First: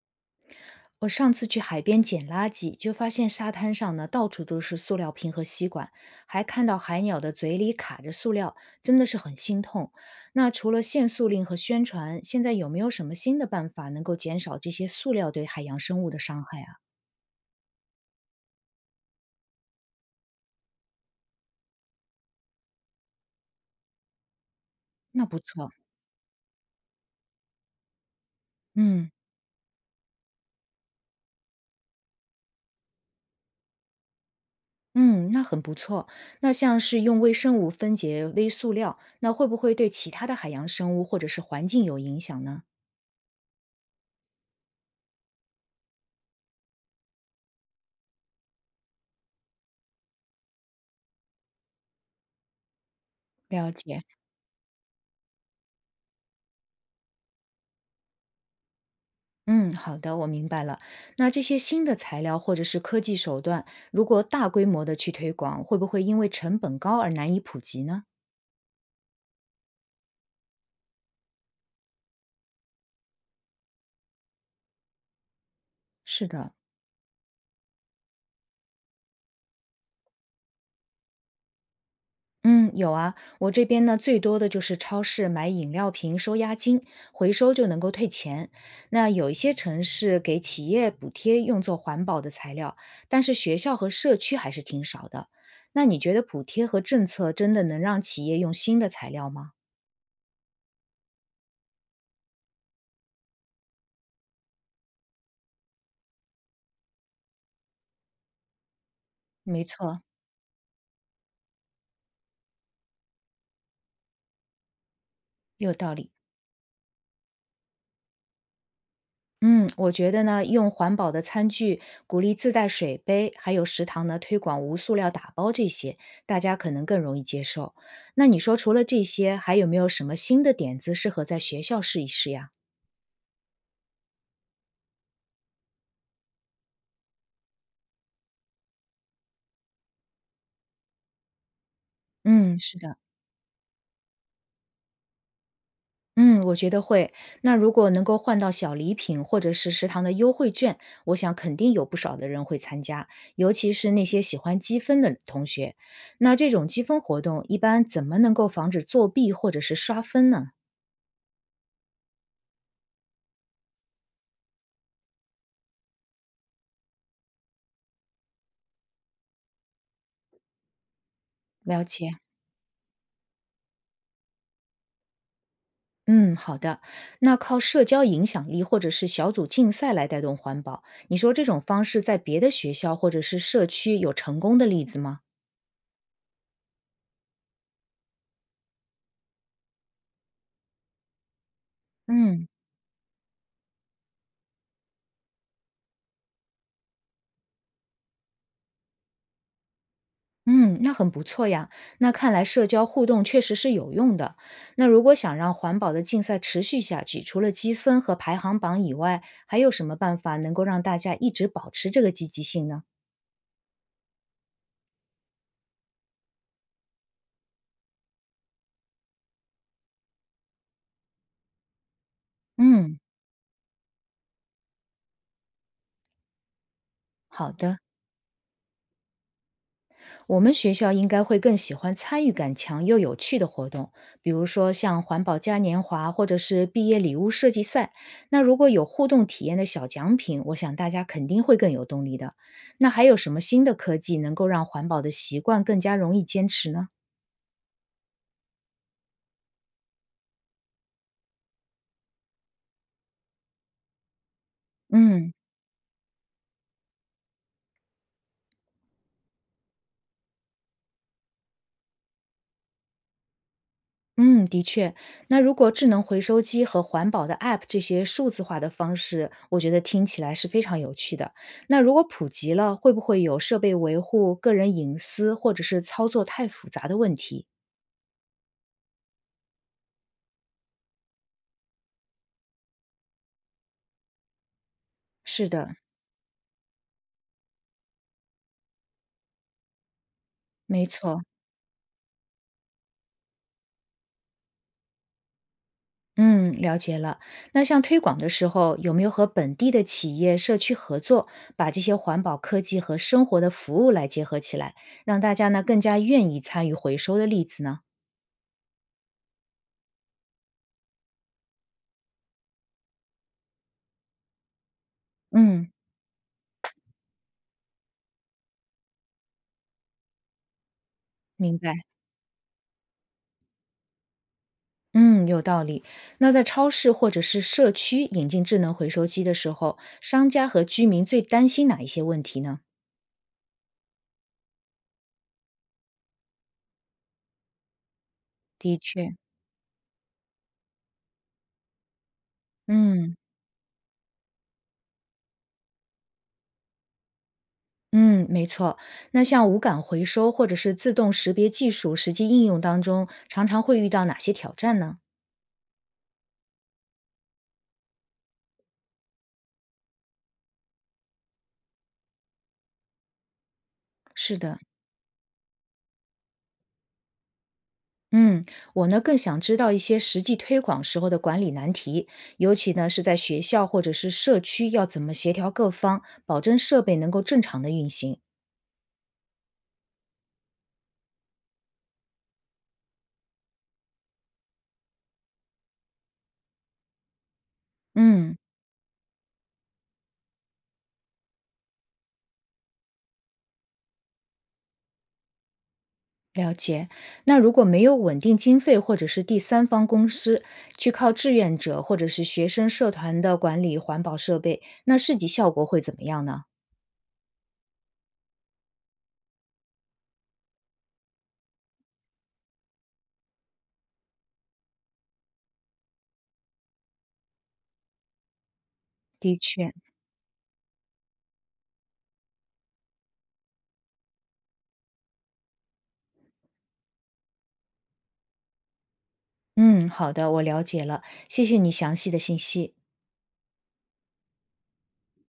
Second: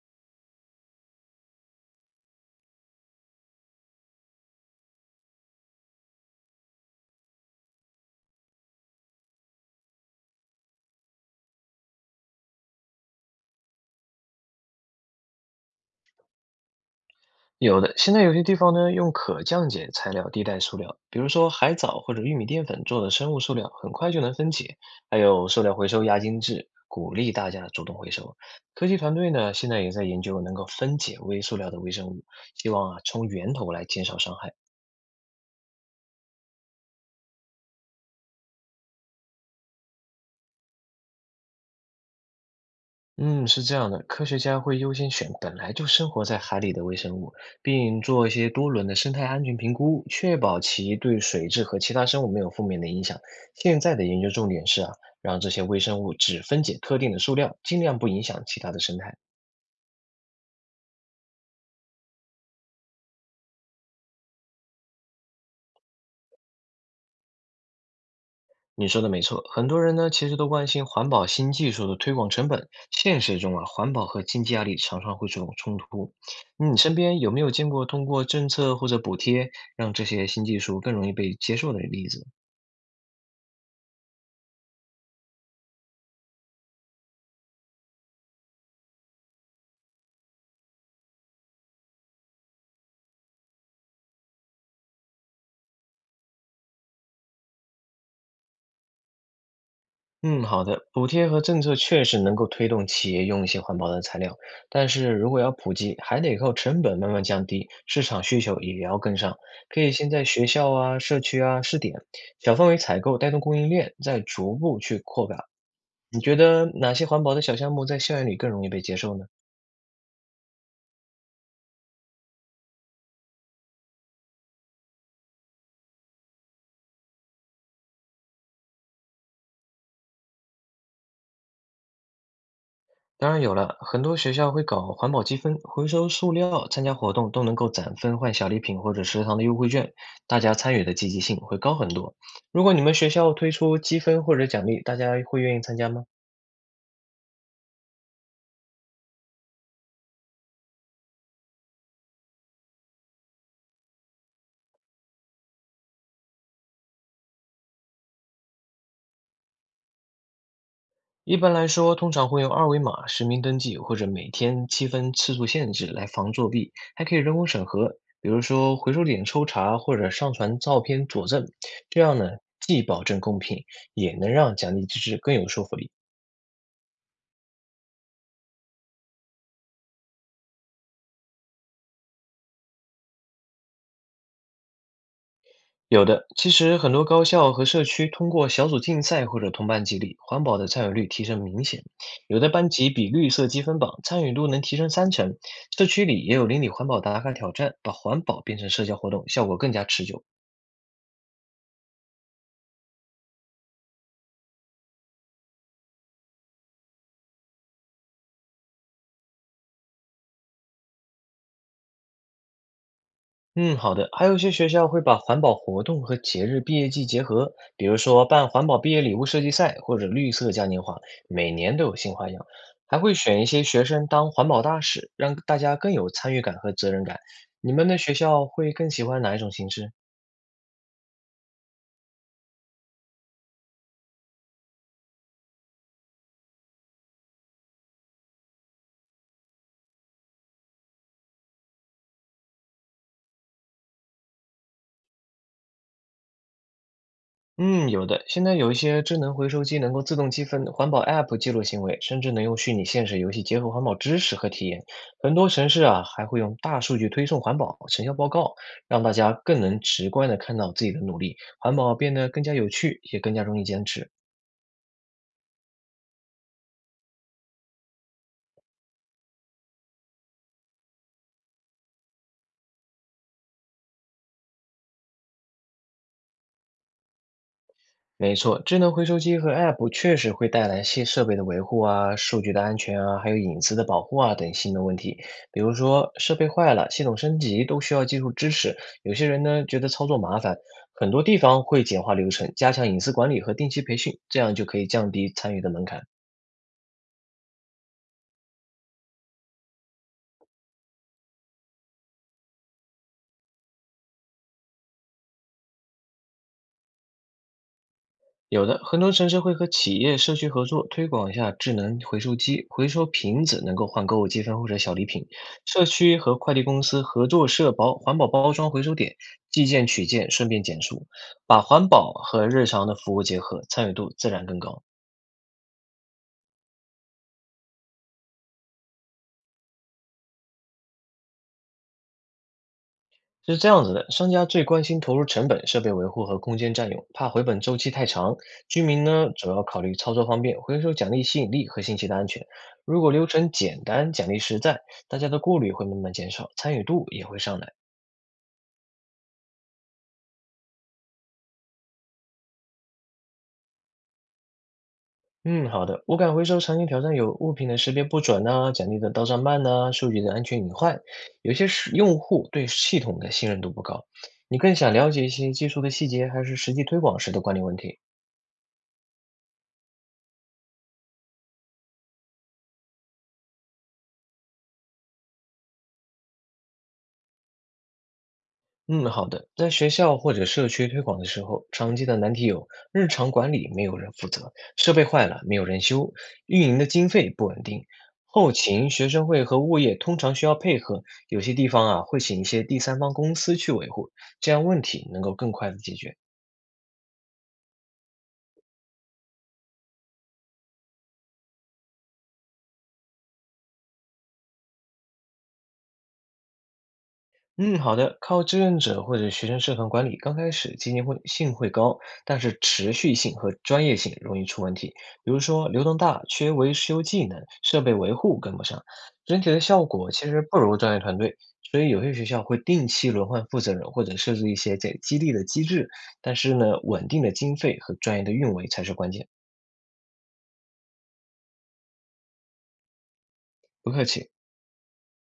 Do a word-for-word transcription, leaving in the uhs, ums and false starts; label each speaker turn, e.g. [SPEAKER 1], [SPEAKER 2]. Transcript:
[SPEAKER 1] 我上次去海边捡垃圾，就发现沙滩上呢到处都是塑料瓶和吸管，还看到海鸟的嘴里卡着塑料，真的是很心痛。那除了限塑令和宣传，现在有没有什么新的办法能够减少这些塑料对海洋生物的伤害啊？
[SPEAKER 2] 有的，现在有些地方呢，用可降解材料替代塑料，比如说海藻或者玉米淀粉做的生物塑料，很快就能分解。还
[SPEAKER 1] 那不
[SPEAKER 2] 有塑
[SPEAKER 1] 错，
[SPEAKER 2] 料回收押金制，鼓励大家主动回收。科技
[SPEAKER 1] 嗯
[SPEAKER 2] 团队呢，现在也在研究能够分解微塑料的微生物，希望啊从源头来减少伤害。
[SPEAKER 1] 嗯，那很不错。那像是用微生物分解微塑料，那会不会对其他的海洋生物或者是环境有影响呢？
[SPEAKER 2] 嗯，是这样的，科学家会优先选本来就生活在海里的微生物，并做一些多轮的生态安全评估，确保其对水质和其他生物没有负面的影响。
[SPEAKER 1] 了
[SPEAKER 2] 现在
[SPEAKER 1] 解，
[SPEAKER 2] 的研究重点是啊，让这些微生物只分解特定的数量，尽量不影响其他的生态。
[SPEAKER 1] 嗯，好的，我明白了。那这些新的材料或者是科技手段，如果大规模的去推广，会不会因为成本高而难以普及呢？
[SPEAKER 2] 你说的没错，很多人呢其实都关心环保新技术的推广成本，现实中啊，环保和经济压力常常会这种冲突。
[SPEAKER 1] 是的，
[SPEAKER 2] 嗯你身边有没有见过通过政策或者补贴让这些新技术更容易被接受的例子？
[SPEAKER 1] 嗯，有啊，我这边呢最多的就是超市买饮料瓶收押金，回收就能够退钱。那有一些城市给企业补贴用作环保的材料，但是学校和社区还是挺少的。那你觉得补贴和政策真的能让企业用新的材料吗？
[SPEAKER 2] 嗯，好的。补贴和政策确实能够推动企业用一些环保的材料，但是如果要普及，还得靠成本慢慢降低，市场需求也要跟上。
[SPEAKER 1] 没
[SPEAKER 2] 可以
[SPEAKER 1] 错，
[SPEAKER 2] 先在学校啊、社区啊试点，小范围采购带动供应链，再逐步去扩大。
[SPEAKER 1] 有道理。
[SPEAKER 2] 你觉得哪些环保的小项目在校园里更容易被接受呢？
[SPEAKER 1] 嗯，我觉得呢，用环保的餐具，鼓励自带水杯，还有食堂呢推广无塑料打包这些，大家可能更容易接受。那你说除了这些，还有没有什么新的点子适合在学校试一试呀？
[SPEAKER 2] 当然有了，很多学校会搞环保积分，回收塑料，参加活动都能够攒分换小礼品或者食堂的优惠券，大家参与的积极性会高很多。
[SPEAKER 1] 嗯，
[SPEAKER 2] 如果
[SPEAKER 1] 是
[SPEAKER 2] 你们
[SPEAKER 1] 的，
[SPEAKER 2] 学校推出积分或者奖励，大家会愿意参加吗？
[SPEAKER 1] 嗯，我觉得会。那如果能够换到小礼品或者是食堂的优惠券，我想肯定有不少的人会参加，尤其是那些喜欢积分的同学。那这种积分活动一般怎么能够防止作弊或者是刷分呢？
[SPEAKER 2] 一般来说，通常会用二维码实名登记或者每天积分次数限制来防作弊，还可以人工审核，比如说回收点抽查或者上传照片佐证，
[SPEAKER 1] 了
[SPEAKER 2] 这
[SPEAKER 1] 解。
[SPEAKER 2] 样呢，既保证公平，也能让奖励机制更有说服力。
[SPEAKER 1] 嗯，好的。那靠社交影响力或者是小组竞赛来带动环保，你说这种方式在别的学校或者是社区有成功的例子吗？
[SPEAKER 2] 有的，其实很多高校和社区通过小组竞赛或者同伴激励，环保的参与率提升明显。有
[SPEAKER 1] 嗯，
[SPEAKER 2] 的班级比绿色积分榜参与度能提升三成，社区里也有邻里环保打卡挑战，把环保变成社交活动，效果更加持久。
[SPEAKER 1] 嗯，那很不错呀。那看来社交互动确实是有用的。那如果想让环保的竞赛持续下去，除了积分和排行榜以外，还有什么办法能够让大家一直保持这个积极性呢？
[SPEAKER 2] 嗯，好的。还有一些学校会把环保活动和节日毕业季结合，比如说办环保毕业礼物设计赛或者绿色嘉年华，每年都有新花样。
[SPEAKER 1] 嗯，
[SPEAKER 2] 还会选一些学生当环保大使，让大家更有参与感和责任感。
[SPEAKER 1] 好
[SPEAKER 2] 你
[SPEAKER 1] 的。
[SPEAKER 2] 们的学校会更喜欢哪一种形式？
[SPEAKER 1] 我们学校应该会更喜欢参与感强又有趣的活动，比如说像环保嘉年华或者是毕业礼物设计赛。那如果有互动体验的小奖品，我想大家肯定会更有动力的。那还有什么新的科技能够让环保的习惯更加容易坚持呢？
[SPEAKER 2] 嗯，有的。现在有一些智能回收机能够自动积分，环保 App 记录行为，甚至能用虚拟现实游戏结合环保知识和体验。
[SPEAKER 1] 嗯。
[SPEAKER 2] 很多城市啊，还会用大数据推送环保成效报告，让大家更能直观的看到自己的努力，环保变得更加有趣，也更加容易坚持。
[SPEAKER 1] 嗯，的确，那如果智能回收机和环保的 A P P 这些数字化的方式，我觉得听起来是非常有趣的。那如果普及了，会不会有设备维护、个人隐私或者是操作太复杂的问题？
[SPEAKER 2] 没错，智能回收机和 App 确实会带来新设备的维护啊、数据的安全啊，还有隐私的保护啊等新的问题。
[SPEAKER 1] 是
[SPEAKER 2] 比
[SPEAKER 1] 的，
[SPEAKER 2] 如说设备坏了，系统升级都需要技术支持。有些人呢觉得操作麻烦，
[SPEAKER 1] 没
[SPEAKER 2] 很
[SPEAKER 1] 错。
[SPEAKER 2] 多地方会简化流程，加强隐私管理和定期培训，这样就可以降低参与的门槛。
[SPEAKER 1] 嗯，了解了。那像推广的时候，有没有和本地的企业、社区合作，把这些环保科技和生活的服务来结合起来，让大家呢更加愿意参与回收的例子呢？
[SPEAKER 2] 有的，很多城市会和企业、社区合作推广一下智能回收机，回收瓶子能够换购物积分或者小礼品。
[SPEAKER 1] 嗯，
[SPEAKER 2] 社区和快递公司合作社包环保包装回收点，寄件取件顺便减速，
[SPEAKER 1] 明
[SPEAKER 2] 把
[SPEAKER 1] 白。
[SPEAKER 2] 环保和日常的服务结合，参与度自然更高。
[SPEAKER 1] 嗯，有道理。那在超市或者是社区引进智能回收机的时候，商家和居民最担心哪一些问题呢？
[SPEAKER 2] 是这样子的，商家最关心投入成本、设备维护和空间占用，怕回本周期太长。
[SPEAKER 1] 的
[SPEAKER 2] 居民
[SPEAKER 1] 确，
[SPEAKER 2] 呢，主要考虑操作方便、回收奖励吸引力和信息的安全。如果
[SPEAKER 1] 嗯
[SPEAKER 2] 流程简单、奖励实在，大家的顾虑会慢慢减少，参与度也会上来。
[SPEAKER 1] 嗯，没错。那像无感回收或者是自动识别技术实际应用当中，常常会遇到哪些挑战呢？
[SPEAKER 2] 嗯，好的。物感回收常见挑战有物品的识别不准呐、奖励的到账慢呐、数据的安全隐患。有些是用户对系统的信任度不高。
[SPEAKER 1] 是的。
[SPEAKER 2] 你更想了解一些技术的细节，还是实际推广时的管理问题？
[SPEAKER 1] 嗯，我呢更想知道一些实际推广时候的管理难题，尤其呢是在学校或者是社区要怎么协调各方，保证设备能够正常的运行。
[SPEAKER 2] 嗯，好的。在学校或者社区推广的时候，常见的难题有：日常管理没有人负责，设备坏了没有人修，运营的经费不稳定。
[SPEAKER 1] 嗯。
[SPEAKER 2] 后勤、学生会和物业通常需要配合，有些地方啊会请一些第三方公司去维护，这样问题能够更快的解决。
[SPEAKER 1] 了解，那如果没有稳定经费或者是第三方公司去靠志愿者或者是学生社团的管理环保设备，那市集效果会怎么样呢？
[SPEAKER 2] 嗯，好的。靠志愿者或者学生社团管理，刚开始积极会性会高，但是持续性和专业性容易出问题。比如说流动大，缺维修技能，设备维护跟不上，
[SPEAKER 1] 的
[SPEAKER 2] 整体的
[SPEAKER 1] 确，
[SPEAKER 2] 效果其实不如专业团队。所以有些学校会定期轮换负责人，或者设置一些这激励的机制。但是呢，稳定的经费和专业的运维才是关键。
[SPEAKER 1] 嗯，好的，我了解了，谢谢你详细的信息。
[SPEAKER 2] 不客气。